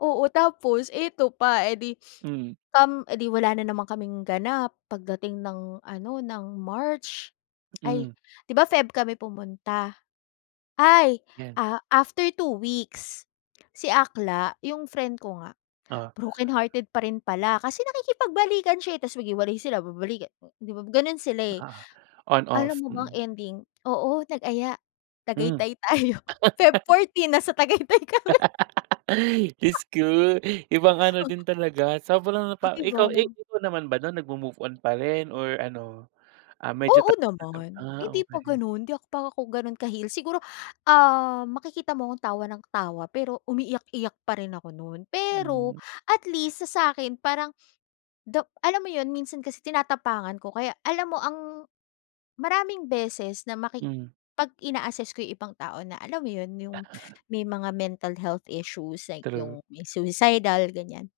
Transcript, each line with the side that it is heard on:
left: Oo. Tapos eto pa, eh 'di,
right: Mm.
left: um eh di, wala na naman kaming ganap, pagdating ng ano, ng March ay
right: Hmm.
left: 'di ba, Feb kami pumunta. Ay!
right: 'Yan.
left: Ah, after two weeks, si Akla yung friend ko nga,
right: Oh.
left: brokenhearted pa rin pala kasi nakikipagbalikan siya eh, tas naghiwalay sila babalikan, 'di ba, ganun sila eh.
right: Ah,
left: Alam
right: on-off,
left: mo ba ang
right: mm.
left: ending, oo nag-aya,
right: Hmm.
left: "Tagaytay tayo." Feb 14 nasa Tagaytay kami.
right: Diyos ko, ibang ano
left: O
right: din talaga sobrang
left: Oh
right: napa
left: di ba?
right: ikaw. Ikaw naman ba nun, nagmo-move on parin or ano? Ah, medyo
left: Oo
right: [unintelligible]
left: naman.
right: Ah,
left: Hindi pa
right: okey.
left: ganun, hindi pa ako ganun ka-heal. Siguro, ah, makikita mo akong tawa ng tawa pero umiiyak-iyak pa rin ako nun. Pero
right: Hmm.
left: at least sa sa'kin parang, though alam mo yun minsan kasi tinatapangan ko kaya alam mo ang maraming beses na maki
right: Hmm.
left: pag ina-assess ko yung ibang tao na alam mo yun, yung may mga mental health issues like,
right: True.
left: yung may suicidal ganyan.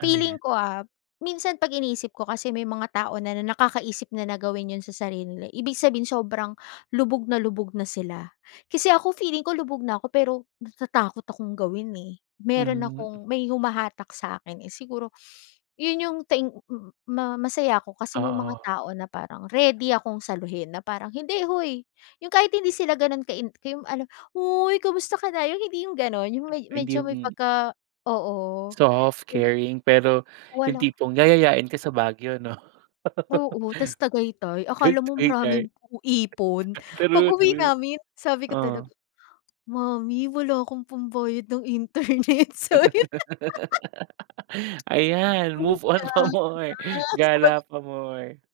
right: Ano yan?
left: Feeling ko ah, minsan pag iniisip ko kasi may mga tao na nakakaisip na na gawin yun sa sarili nila ibig sabihin sobrang lubog na lubog na sila. Kasi ako feeling ko lubog na ako, pero natatakot akong gawin, eh. Meron
right: Hmm.
left: akong may humahatak sa'kin eh, siguro yun yung thank ma-masaya ako, kasi may mga
right: Oo.
left: tao na parang ready akong saluhin na parang, "Hindi hoy," yung kahit hindi sila ganun ka in kay ano, "Hoy, kamusta ka na?" yung hindi yung ganun. Yung med
right: Hindi
left: medyo may
right: yung.
left: pagka oo.
right: Soft,
left: Pero
right: caring, pero yung
left: Walang
right: tipong yayayain ka sa Baguio, 'no?
left: Oo. Tas Tagaytay, akala mo
right: Tagaytay tay
left: maraming u ipon.
right: True,
left: Pag-uwi
right: true,
left: namin, sabi ko talaga,
right: oh.
left: "Mommy wala akong pambayad ng internet. Sorry na."
right: Ayan,
left: Mm
right: move on
left: kaya
right: pa more,
left: nga, sabi
right: gala pa more.